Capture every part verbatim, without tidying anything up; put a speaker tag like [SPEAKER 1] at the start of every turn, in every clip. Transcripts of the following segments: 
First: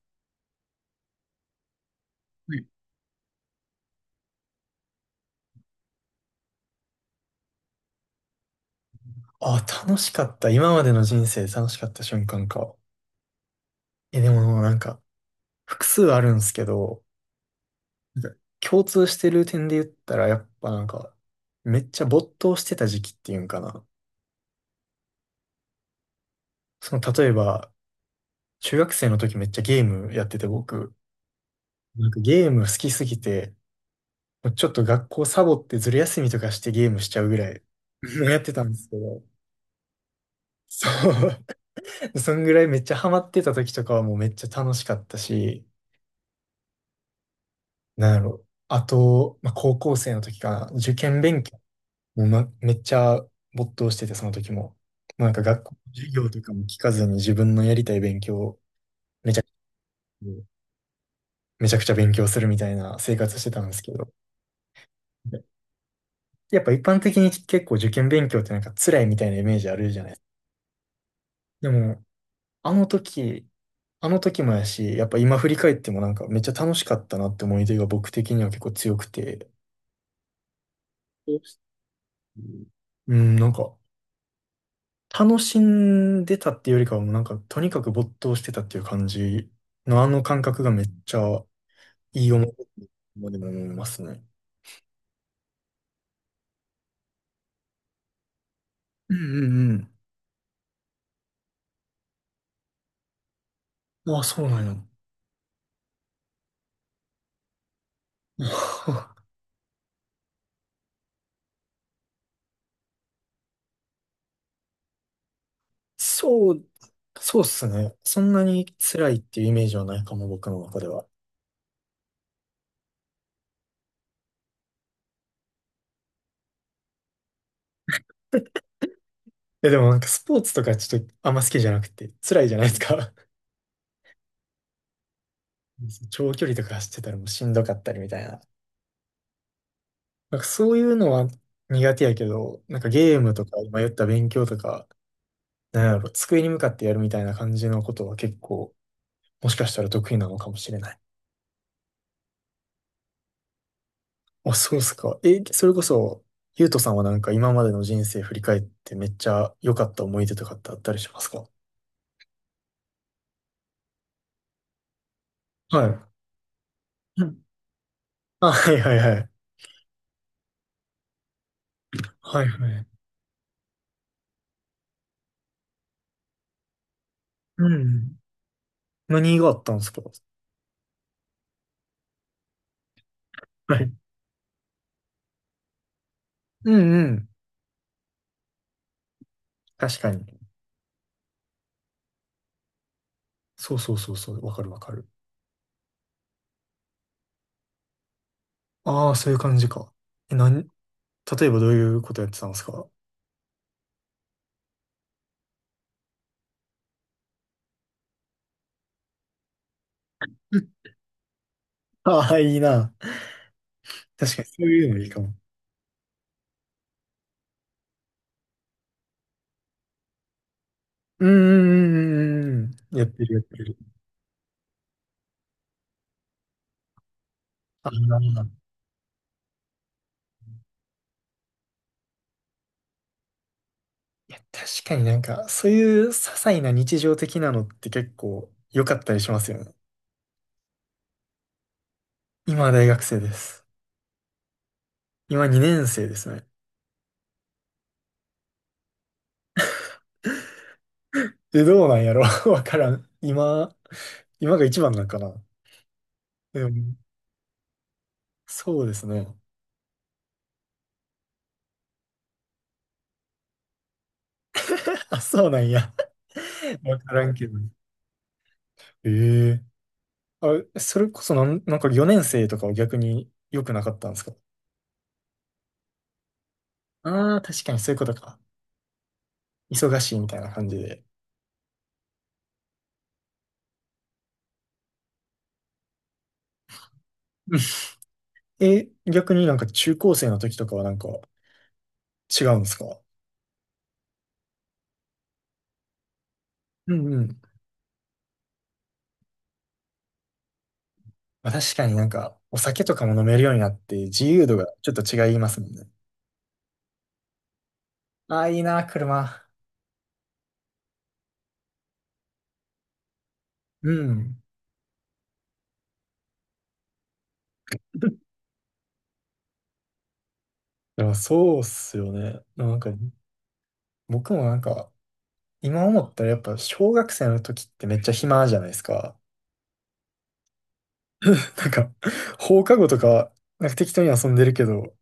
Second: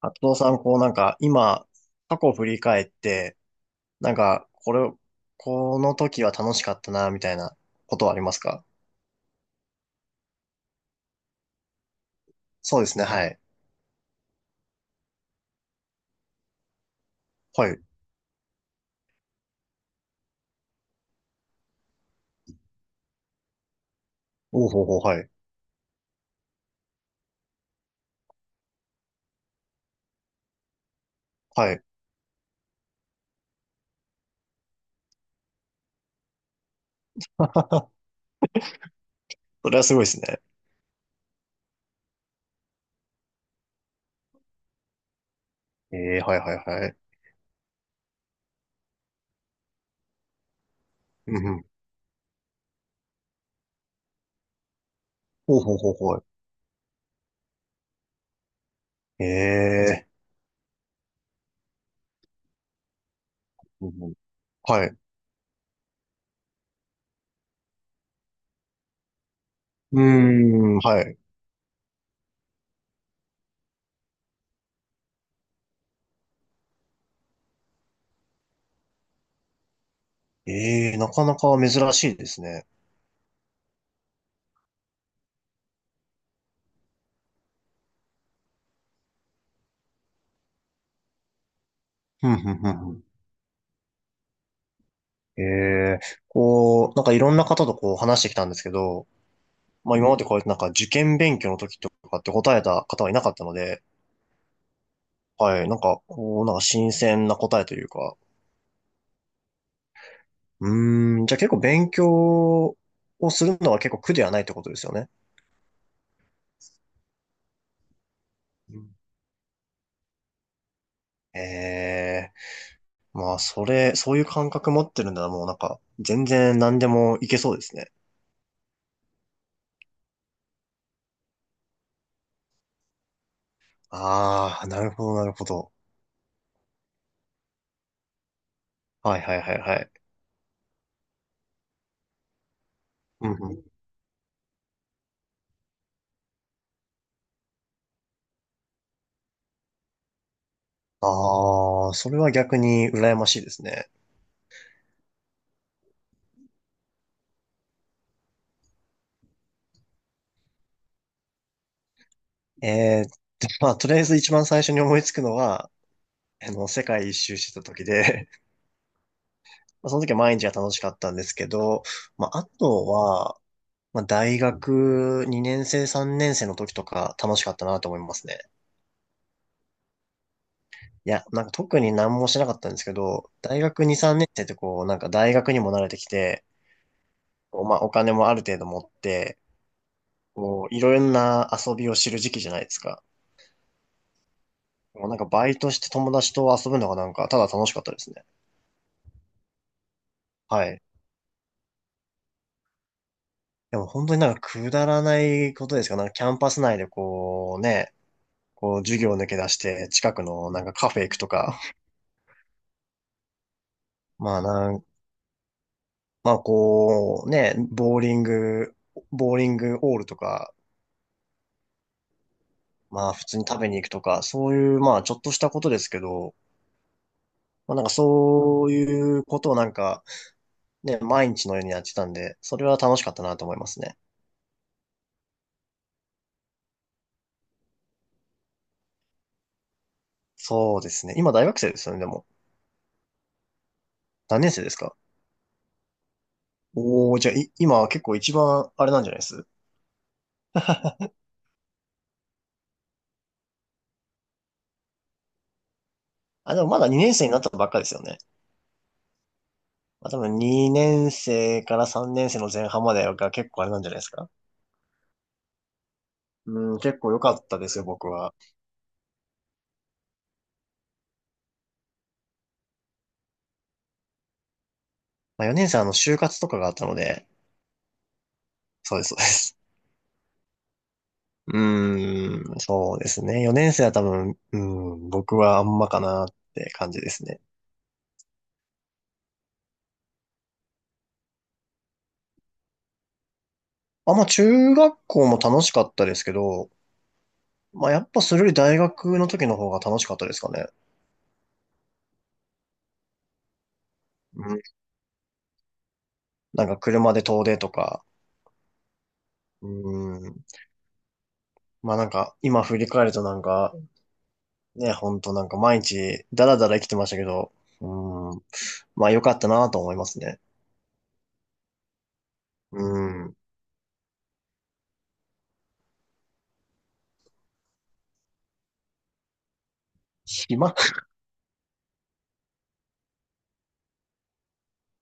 [SPEAKER 1] あとさん、こうなんか今、過去を振
[SPEAKER 2] は
[SPEAKER 1] り
[SPEAKER 2] い。
[SPEAKER 1] 返って、なんか、これ、この時は楽しかったな、みたいなことはありますか？
[SPEAKER 2] あ、楽しかった。今までの人生で楽しかった瞬間か。
[SPEAKER 1] そうですね、はい。
[SPEAKER 2] え、でもなんか、複数あるんですけど、
[SPEAKER 1] はい。
[SPEAKER 2] なんか共通してる点で言ったら、やっぱなんか、めっちゃ没頭してた時期っていうんかな。
[SPEAKER 1] おうほうほう、はい。
[SPEAKER 2] その、例えば、中学生の時めっちゃゲームやってて、僕、
[SPEAKER 1] はい。
[SPEAKER 2] なんかゲーム好きすぎて、ちょっと学校サボってずる休みとかしてゲームしちゃうぐらい やってたんですけど、
[SPEAKER 1] それはすごいですね。
[SPEAKER 2] そう。そんぐらいめっちゃハマってた時とかはもうめっちゃ楽しかったし、
[SPEAKER 1] ええ、はいはいはい。
[SPEAKER 2] なんやろ。あと、まあ、高校生の時かな。受験
[SPEAKER 1] う
[SPEAKER 2] 勉
[SPEAKER 1] んう
[SPEAKER 2] 強
[SPEAKER 1] ん。
[SPEAKER 2] も、ま、めっちゃ没頭してて、その時も。もうなんか
[SPEAKER 1] おう
[SPEAKER 2] 学校
[SPEAKER 1] ほうほ
[SPEAKER 2] の
[SPEAKER 1] う
[SPEAKER 2] 授
[SPEAKER 1] ほう。
[SPEAKER 2] 業とかも聞かずに自分のやりたい勉強をめちゃくち
[SPEAKER 1] ええ、
[SPEAKER 2] ゃ、めちゃくちゃ勉強するみたいな生活してたんです
[SPEAKER 1] う
[SPEAKER 2] け
[SPEAKER 1] ん
[SPEAKER 2] ど。
[SPEAKER 1] うん、はい。う
[SPEAKER 2] で、やっぱ一般的に結構受験勉強ってなんか辛いみたいなイメージあるじ
[SPEAKER 1] ー
[SPEAKER 2] ゃない。
[SPEAKER 1] ん、はい。
[SPEAKER 2] でも、あの時、あの時もやし、やっぱ今振り返ってもなんかめっちゃ楽しかったなって思い出が僕的には結構強くて。
[SPEAKER 1] ええ、なかなか
[SPEAKER 2] う
[SPEAKER 1] 珍しいです
[SPEAKER 2] ん、
[SPEAKER 1] ね。
[SPEAKER 2] うんなんか、楽しんでたっていうよりかはもうなんか、とにかく没頭してたっていう感じのあの感覚がめっちゃい
[SPEAKER 1] う
[SPEAKER 2] い
[SPEAKER 1] んう
[SPEAKER 2] 思い出
[SPEAKER 1] んうんうん。
[SPEAKER 2] でも思いますね。
[SPEAKER 1] ええ、こう、なんかいろんな方とこう話してきたんですけど、
[SPEAKER 2] うんうん
[SPEAKER 1] まあ今までこうやってなんか受験勉強の時とかって答えた方はいなかったので、
[SPEAKER 2] うん。ああ、そうなんや。
[SPEAKER 1] はい、なんかこう、なんか新鮮な答えというか、うーん、じゃあ結構勉強をするのは結構苦ではないってことですよね。
[SPEAKER 2] そう、そうっすね。そんなに
[SPEAKER 1] うん。
[SPEAKER 2] 辛いっていうイメージはないかも、僕の中では。
[SPEAKER 1] ええ、まあそれ、そういう感覚持ってるんならもうなんか全然何でもいけそうですね。
[SPEAKER 2] え、でもなんかスポーツとかちょっとあんま好きじゃなくて、辛いじゃないですか。
[SPEAKER 1] ああ、なるほど、なるほど。
[SPEAKER 2] 長距離とか走ってたらもうしんどかったりみたいな。
[SPEAKER 1] はいはいはいはい。
[SPEAKER 2] なんかそういうのは苦手やけど、なんかゲー
[SPEAKER 1] うん
[SPEAKER 2] ムと
[SPEAKER 1] う
[SPEAKER 2] か、
[SPEAKER 1] ん。
[SPEAKER 2] 今言った勉強とか、なんやろ、机に向かってやるみたいな感じのことは結構、もしかしたら得意なのかもしれない。
[SPEAKER 1] ああ、それは逆に羨ましいですね。
[SPEAKER 2] あ、そうっすか。え、それこそ、ゆうとさんはなんか今までの人生振り返ってめっちゃ良かった思い出とかってあったりしますか？
[SPEAKER 1] ええ、まあとりあえず一番最初に思いつくのは、
[SPEAKER 2] はい。
[SPEAKER 1] あの、世界一
[SPEAKER 2] う
[SPEAKER 1] 周
[SPEAKER 2] ん、
[SPEAKER 1] してた時で、
[SPEAKER 2] あ、はいはいはい。
[SPEAKER 1] まあ、その時は毎日が楽しかったんですけど、まあ、
[SPEAKER 2] は
[SPEAKER 1] あ
[SPEAKER 2] いはい。
[SPEAKER 1] とは、まあ、大学にねん生、さんねん生の時とか楽しかった
[SPEAKER 2] う
[SPEAKER 1] なと思いま
[SPEAKER 2] ん。
[SPEAKER 1] すね。
[SPEAKER 2] 何があったんですか？
[SPEAKER 1] いや、なんか特に何もしなかったんですけど、大
[SPEAKER 2] は
[SPEAKER 1] 学
[SPEAKER 2] い。
[SPEAKER 1] に、さんねん生ってこう、なんか大学にも慣れてきて、
[SPEAKER 2] うんうん。
[SPEAKER 1] こうまあ、お金もある程度持って、
[SPEAKER 2] 確かに。
[SPEAKER 1] こう、いろんな遊びを知る時期じゃないですか。
[SPEAKER 2] そうそうそうそう。わかるわかる。
[SPEAKER 1] もうなんかバイトして友達と遊ぶのがなんか、ただ楽しかったですね。
[SPEAKER 2] ああ、そういう感じか。え、なん、
[SPEAKER 1] はい。
[SPEAKER 2] 例えばどういうことやってたんですか？
[SPEAKER 1] でも本当になんかくだらないことですが、なんかキャンパス内でこうね、こう、授業抜け出して、近くのなんかカフェ行くとか、
[SPEAKER 2] あ あー、いいな。確
[SPEAKER 1] ま
[SPEAKER 2] か
[SPEAKER 1] あ
[SPEAKER 2] にそう
[SPEAKER 1] なん、
[SPEAKER 2] いうのいいかも。
[SPEAKER 1] まあこう、ね、ボーリング、ボーリングオールとか、
[SPEAKER 2] うーん。やっ
[SPEAKER 1] まあ
[SPEAKER 2] て
[SPEAKER 1] 普
[SPEAKER 2] る
[SPEAKER 1] 通
[SPEAKER 2] やっ
[SPEAKER 1] に
[SPEAKER 2] て
[SPEAKER 1] 食べ
[SPEAKER 2] る。
[SPEAKER 1] に行くとか、そういう、まあちょっとしたことですけど、まあなん
[SPEAKER 2] ああ。
[SPEAKER 1] かそういうことをなんか、ね、毎日のようにやってたんで、それは楽しかったなと思いますね。
[SPEAKER 2] いや、確かになんか、そういう些細な日常的なのって結構良かったりしますよね。
[SPEAKER 1] そうですね。今大学生ですよね、でも。
[SPEAKER 2] 今は大学生です。
[SPEAKER 1] 何年生ですか？
[SPEAKER 2] 今に生ですね。
[SPEAKER 1] おー、じゃあ、い、今は結構一番あれなんじゃないです？
[SPEAKER 2] え、どうなんやろ わからん。今、今が一番なんかな。
[SPEAKER 1] あ、で
[SPEAKER 2] で
[SPEAKER 1] もまだ
[SPEAKER 2] も
[SPEAKER 1] にねん生になったばっかですよね。
[SPEAKER 2] そうですね。
[SPEAKER 1] まあ、多分にねん生からさんねん生の前半までが結構あれなんじゃないですか？
[SPEAKER 2] あ、そうなんや。
[SPEAKER 1] うん、
[SPEAKER 2] わ
[SPEAKER 1] 結構
[SPEAKER 2] か
[SPEAKER 1] 良
[SPEAKER 2] ら
[SPEAKER 1] か
[SPEAKER 2] んけ
[SPEAKER 1] っ
[SPEAKER 2] ど。
[SPEAKER 1] たですよ、僕は。
[SPEAKER 2] ええ、あ、それこそなん、なんかよん生とかは逆に良くなかったんですか？
[SPEAKER 1] まあ、よねん生はあの、就活とかがあったので、
[SPEAKER 2] ああー、確かにそういうことか。
[SPEAKER 1] そうです、そうです。
[SPEAKER 2] 忙しいみたいな感じで。
[SPEAKER 1] うーん、そうですね。よねん生は多分、うん、僕はあんまかなって感じですね。
[SPEAKER 2] え、逆になんか中高生の時とかはなんか違うんですか？
[SPEAKER 1] あ、まあ、中学校も楽しかったですけど、
[SPEAKER 2] うんうん。
[SPEAKER 1] まあ、やっぱそれより大学の時の方が楽しかったですかね。
[SPEAKER 2] まあ、確かになんかお酒とかも飲めるようになって自由
[SPEAKER 1] う
[SPEAKER 2] 度
[SPEAKER 1] ん、
[SPEAKER 2] がちょっと違いますもんね。
[SPEAKER 1] なんか車で遠出とか、
[SPEAKER 2] ああ、いいな、車。
[SPEAKER 1] うん、まあなんか今振り返るとなんか
[SPEAKER 2] うん。
[SPEAKER 1] ね、ほんとなんか毎日ダラダラ生きてましたけど、うー ん。まあ良かったなと思いますね。
[SPEAKER 2] でもそうっすよね。なん
[SPEAKER 1] う
[SPEAKER 2] か
[SPEAKER 1] ん。
[SPEAKER 2] 僕もなんか今思ったらやっぱ小学生の時ってめっちゃ暇じゃないですか。
[SPEAKER 1] 暇？
[SPEAKER 2] なんか放課後とかなんか適当に遊んでるけど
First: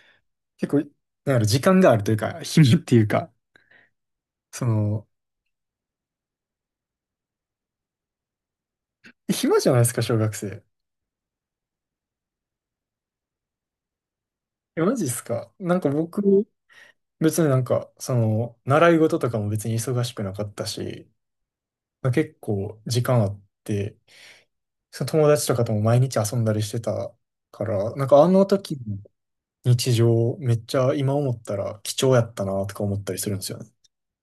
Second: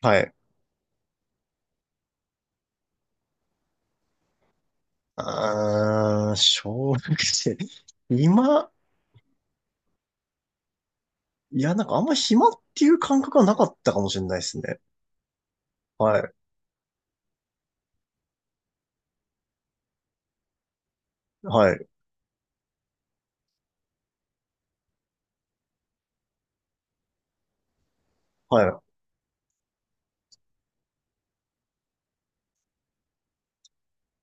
[SPEAKER 1] はい。
[SPEAKER 2] 結構なんやろ時間があるというか暇っていうかその
[SPEAKER 1] あー、小学生。今、
[SPEAKER 2] 暇じゃないですか小学生。
[SPEAKER 1] いや、なんかあんま暇っていう感覚はなかったかもしれないです
[SPEAKER 2] え、
[SPEAKER 1] ね。
[SPEAKER 2] マジっすか？なんか
[SPEAKER 1] は
[SPEAKER 2] 僕、
[SPEAKER 1] い。
[SPEAKER 2] 別になんか、その、習い事とかも別に忙しくなかったし、
[SPEAKER 1] はい。
[SPEAKER 2] 結構時間あって、その友達とかとも毎日遊んだりしてたから、なんかあの
[SPEAKER 1] は
[SPEAKER 2] 時
[SPEAKER 1] い。
[SPEAKER 2] の日常、めっちゃ今思ったら貴重やったなとか思ったりするんですよね。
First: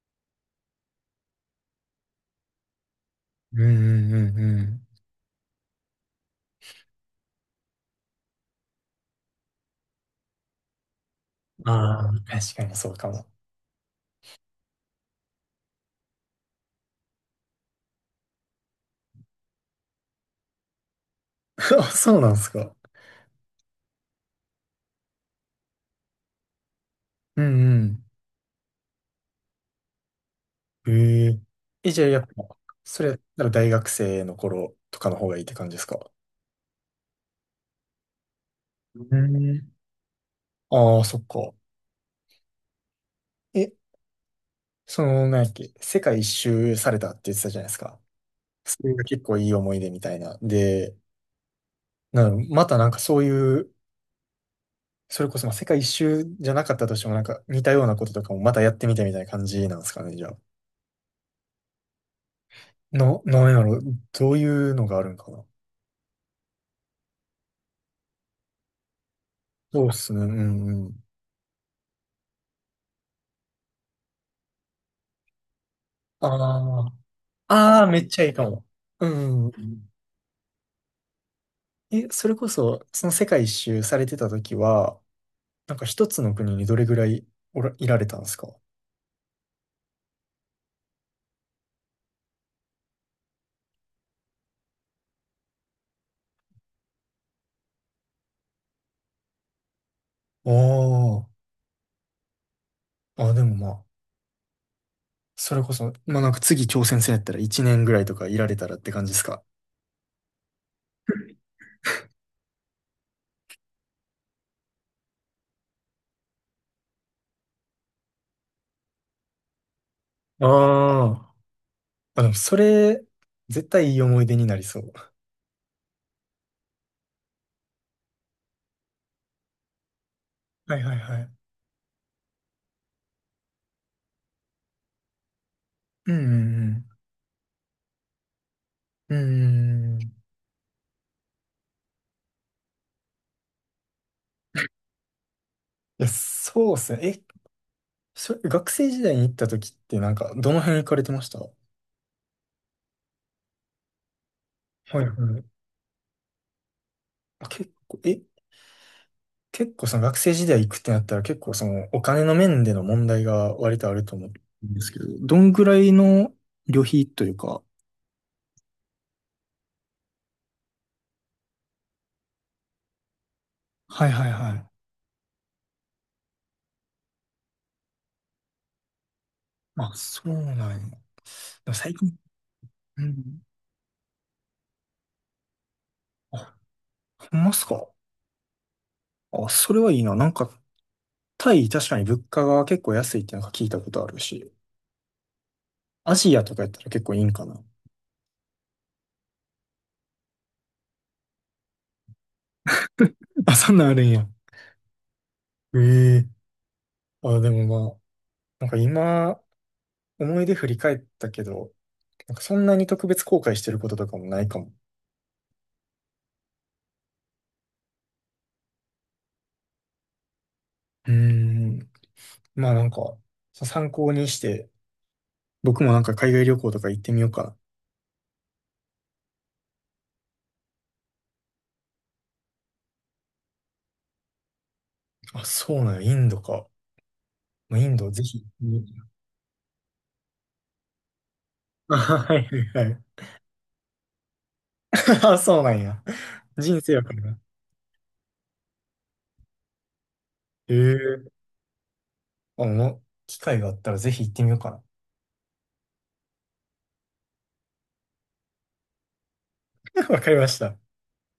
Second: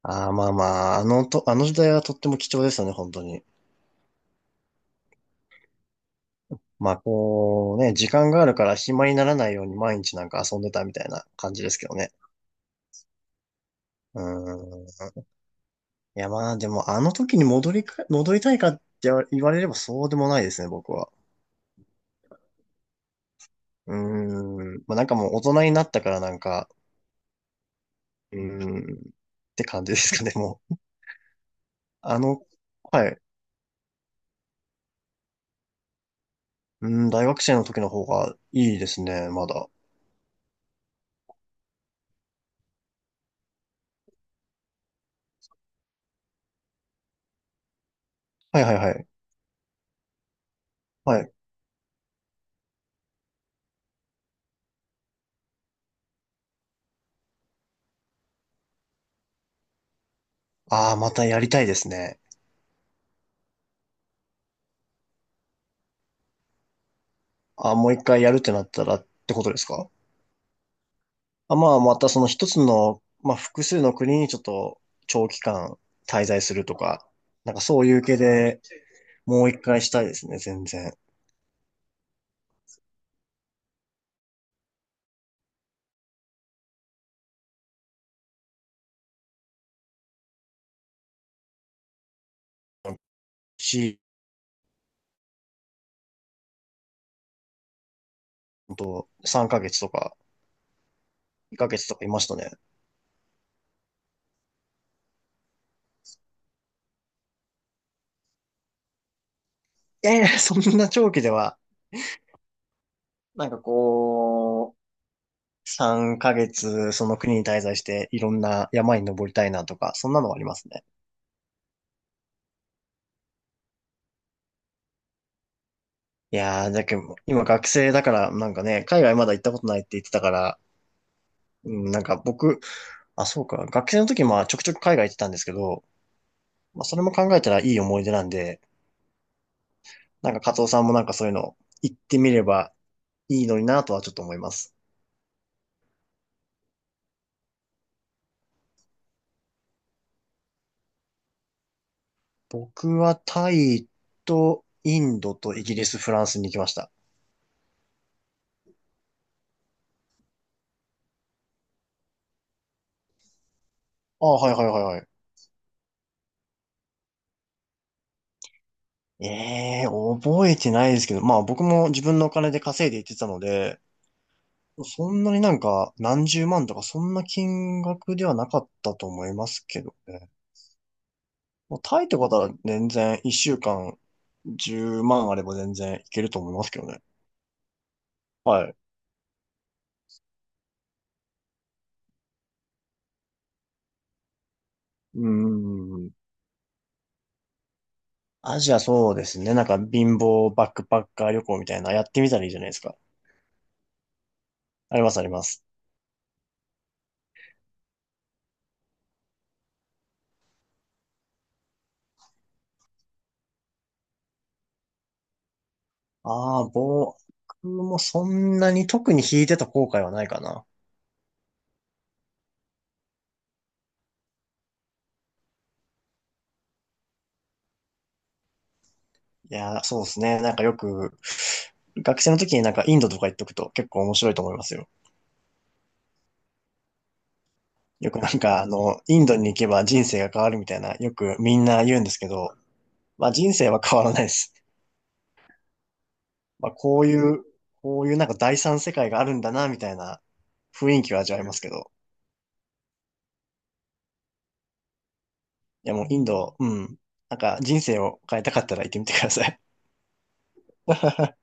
[SPEAKER 1] ああ、まあまあ、あのと、あの時代はとっても貴重でしたね、本当に。
[SPEAKER 2] うんうんうんう
[SPEAKER 1] まあ、こうね、時間があるから暇にならないように毎日なんか遊んでたみたいな感じ
[SPEAKER 2] ん。
[SPEAKER 1] ですけど
[SPEAKER 2] あ
[SPEAKER 1] ね。
[SPEAKER 2] あ、確かにそうかも。
[SPEAKER 1] うん。いや、まあ、でも、あの時に戻りか、戻りたいかって言われればそうでもないですね、僕は。
[SPEAKER 2] あ、そうなんですか。
[SPEAKER 1] うーん。まあ、なんかもう大人になったからなんか、
[SPEAKER 2] うん
[SPEAKER 1] うーん。って感じですかね、もう。
[SPEAKER 2] うん。へえ。え、じゃあ
[SPEAKER 1] あ
[SPEAKER 2] やっぱ、
[SPEAKER 1] の、
[SPEAKER 2] そ
[SPEAKER 1] は
[SPEAKER 2] れや
[SPEAKER 1] い。
[SPEAKER 2] ったら大学生の頃とかの方がいいって感じですか？
[SPEAKER 1] うん、大学生の時の方がいいです
[SPEAKER 2] う
[SPEAKER 1] ね、まだ。
[SPEAKER 2] ん。ああ、そっか。え、その、なんやっけ、世界一周されたって言ってたじゃないですか。
[SPEAKER 1] はいはい
[SPEAKER 2] そ
[SPEAKER 1] は
[SPEAKER 2] れが
[SPEAKER 1] い。
[SPEAKER 2] 結構いい思い出みたいな。で、
[SPEAKER 1] はい。
[SPEAKER 2] なんまたなんかそういう、それこそまあ世界一周じゃなかったとしてもなんか似たようなこととかもまたやってみたみたいな感じなんですかね、じゃあ。
[SPEAKER 1] ああ、またやりたいですね。
[SPEAKER 2] の、なんやろ、どういうのがあるんかな。
[SPEAKER 1] ああ、もう一回やるってなったらってことです
[SPEAKER 2] そう
[SPEAKER 1] か？
[SPEAKER 2] っすね、うんうん。
[SPEAKER 1] あ、まあ、またその一つの、まあ、複数の国にちょっと長期間滞在すると
[SPEAKER 2] あ
[SPEAKER 1] か、なんかそ
[SPEAKER 2] あ、ああ、
[SPEAKER 1] うい
[SPEAKER 2] め
[SPEAKER 1] う
[SPEAKER 2] っ
[SPEAKER 1] 系
[SPEAKER 2] ちゃいいか
[SPEAKER 1] で、
[SPEAKER 2] も。うん
[SPEAKER 1] もう
[SPEAKER 2] うん
[SPEAKER 1] 一
[SPEAKER 2] う
[SPEAKER 1] 回し
[SPEAKER 2] ん。
[SPEAKER 1] たいですね、全然。
[SPEAKER 2] え、それこそ、その世界一周されてた時は、なんか一つの国にどれぐらいおら、いられたんですか？
[SPEAKER 1] し、ほんと、さんかげつとか、
[SPEAKER 2] ああー。
[SPEAKER 1] にかげつとかいましたね。
[SPEAKER 2] あ、でもまあ、それこそ、まあなんか次挑戦戦やったらいちぐらいとかいられたらって感じですか。
[SPEAKER 1] いやいや、そんな長期では、なんかこう、さんかげつ、その国に滞在して、いろんな山に登りたいなとか、そんなのはあり
[SPEAKER 2] あ
[SPEAKER 1] ますね。
[SPEAKER 2] あ、あ、でもそれ、絶対いい思い出になりそう。
[SPEAKER 1] いやー、だけど、今学生だから、なんかね、海外まだ行ったことないって言ってたから、
[SPEAKER 2] はいはいはい。
[SPEAKER 1] うん、なんか僕、あ、そうか、学生の時まあちょくちょく海外行ってたんですけど、
[SPEAKER 2] うんう
[SPEAKER 1] まあ
[SPEAKER 2] ん
[SPEAKER 1] それも考えたらいい思い出なんで、
[SPEAKER 2] うん。うーん。い
[SPEAKER 1] なんかカツさんもなんかそういうの行ってみればいいのになとはちょっと思います。
[SPEAKER 2] や、そうっすね。え、それ、学生時代に行った時ってなんか、どの辺行かれてましたは？
[SPEAKER 1] 僕はタイとイ
[SPEAKER 2] いは
[SPEAKER 1] ンド
[SPEAKER 2] い。
[SPEAKER 1] とイギリス、フランスに行きました。
[SPEAKER 2] あ、結構、え、結構その学生時代行くってなったら結構そのお金の面での問題が割とあると
[SPEAKER 1] あ
[SPEAKER 2] 思
[SPEAKER 1] あ、はいはい
[SPEAKER 2] うん
[SPEAKER 1] はい
[SPEAKER 2] です
[SPEAKER 1] は
[SPEAKER 2] け
[SPEAKER 1] い。
[SPEAKER 2] ど、どんぐらいの旅費というか、
[SPEAKER 1] ええー、覚えてないですけど、まあ僕も自分のお金で稼いで行ってたので、
[SPEAKER 2] はいはいはい。
[SPEAKER 1] そんなになんか何十万とかそんな金額ではなかったと思いますけど
[SPEAKER 2] あ、そ
[SPEAKER 1] ね。
[SPEAKER 2] うなんや。で
[SPEAKER 1] も
[SPEAKER 2] も
[SPEAKER 1] う
[SPEAKER 2] 最
[SPEAKER 1] タイって
[SPEAKER 2] 近、
[SPEAKER 1] ことは全
[SPEAKER 2] う
[SPEAKER 1] 然一
[SPEAKER 2] ん。
[SPEAKER 1] 週間じゅうまんあれば全然いけると思い
[SPEAKER 2] あ、
[SPEAKER 1] ますけどね。
[SPEAKER 2] ほんますか？
[SPEAKER 1] はい。
[SPEAKER 2] あ、それはいいな。なんか、タイ、確かに物価が結構安いってなんか聞いたことあるし、
[SPEAKER 1] うーん。
[SPEAKER 2] アジアとかやったら結構いいんかな。
[SPEAKER 1] アジア、そうですね。なんか貧乏バックパッカー旅行みたいなやってみたらいいじゃないですか。
[SPEAKER 2] あ、そんなんあるんや。
[SPEAKER 1] あります、あります。
[SPEAKER 2] ええ、あ、でもまあ、なんか今、思い出振り返ったけど、なんかそんなに特別後悔してることとかもないかも。
[SPEAKER 1] ああ、僕もそんなに特に弾いてた後悔はないかな。
[SPEAKER 2] うーん。まあなんか、そ参考にして、僕もなんか海外旅行とか行ってみようか
[SPEAKER 1] いやー、そうですね。なんかよく、学生の時になんかインドとか行っとくと結構面白いと思いますよ。
[SPEAKER 2] な。あ、そうなんや、インドか。まあ、イン
[SPEAKER 1] よ
[SPEAKER 2] ド
[SPEAKER 1] く
[SPEAKER 2] ぜ
[SPEAKER 1] なん
[SPEAKER 2] ひ。
[SPEAKER 1] かあ
[SPEAKER 2] うん、
[SPEAKER 1] の、インドに行けば人生が変わるみたいな、よくみんな言う
[SPEAKER 2] あ
[SPEAKER 1] んですけ
[SPEAKER 2] はい
[SPEAKER 1] ど、
[SPEAKER 2] はいはい。
[SPEAKER 1] まあ人生は変わらないです。
[SPEAKER 2] あ、そうなんや。
[SPEAKER 1] まあ
[SPEAKER 2] 人生
[SPEAKER 1] こう
[SPEAKER 2] や
[SPEAKER 1] い
[SPEAKER 2] からな。
[SPEAKER 1] う、こういうなんか第三世界があるんだな、みたいな雰囲気は味
[SPEAKER 2] え
[SPEAKER 1] わ
[SPEAKER 2] え、
[SPEAKER 1] えますけど。
[SPEAKER 2] あ、もう、機会があったらぜひ行ってみようか
[SPEAKER 1] いやもうインド、うん。なんか人生を変えたかったら行ってみてください。
[SPEAKER 2] な。わかりました。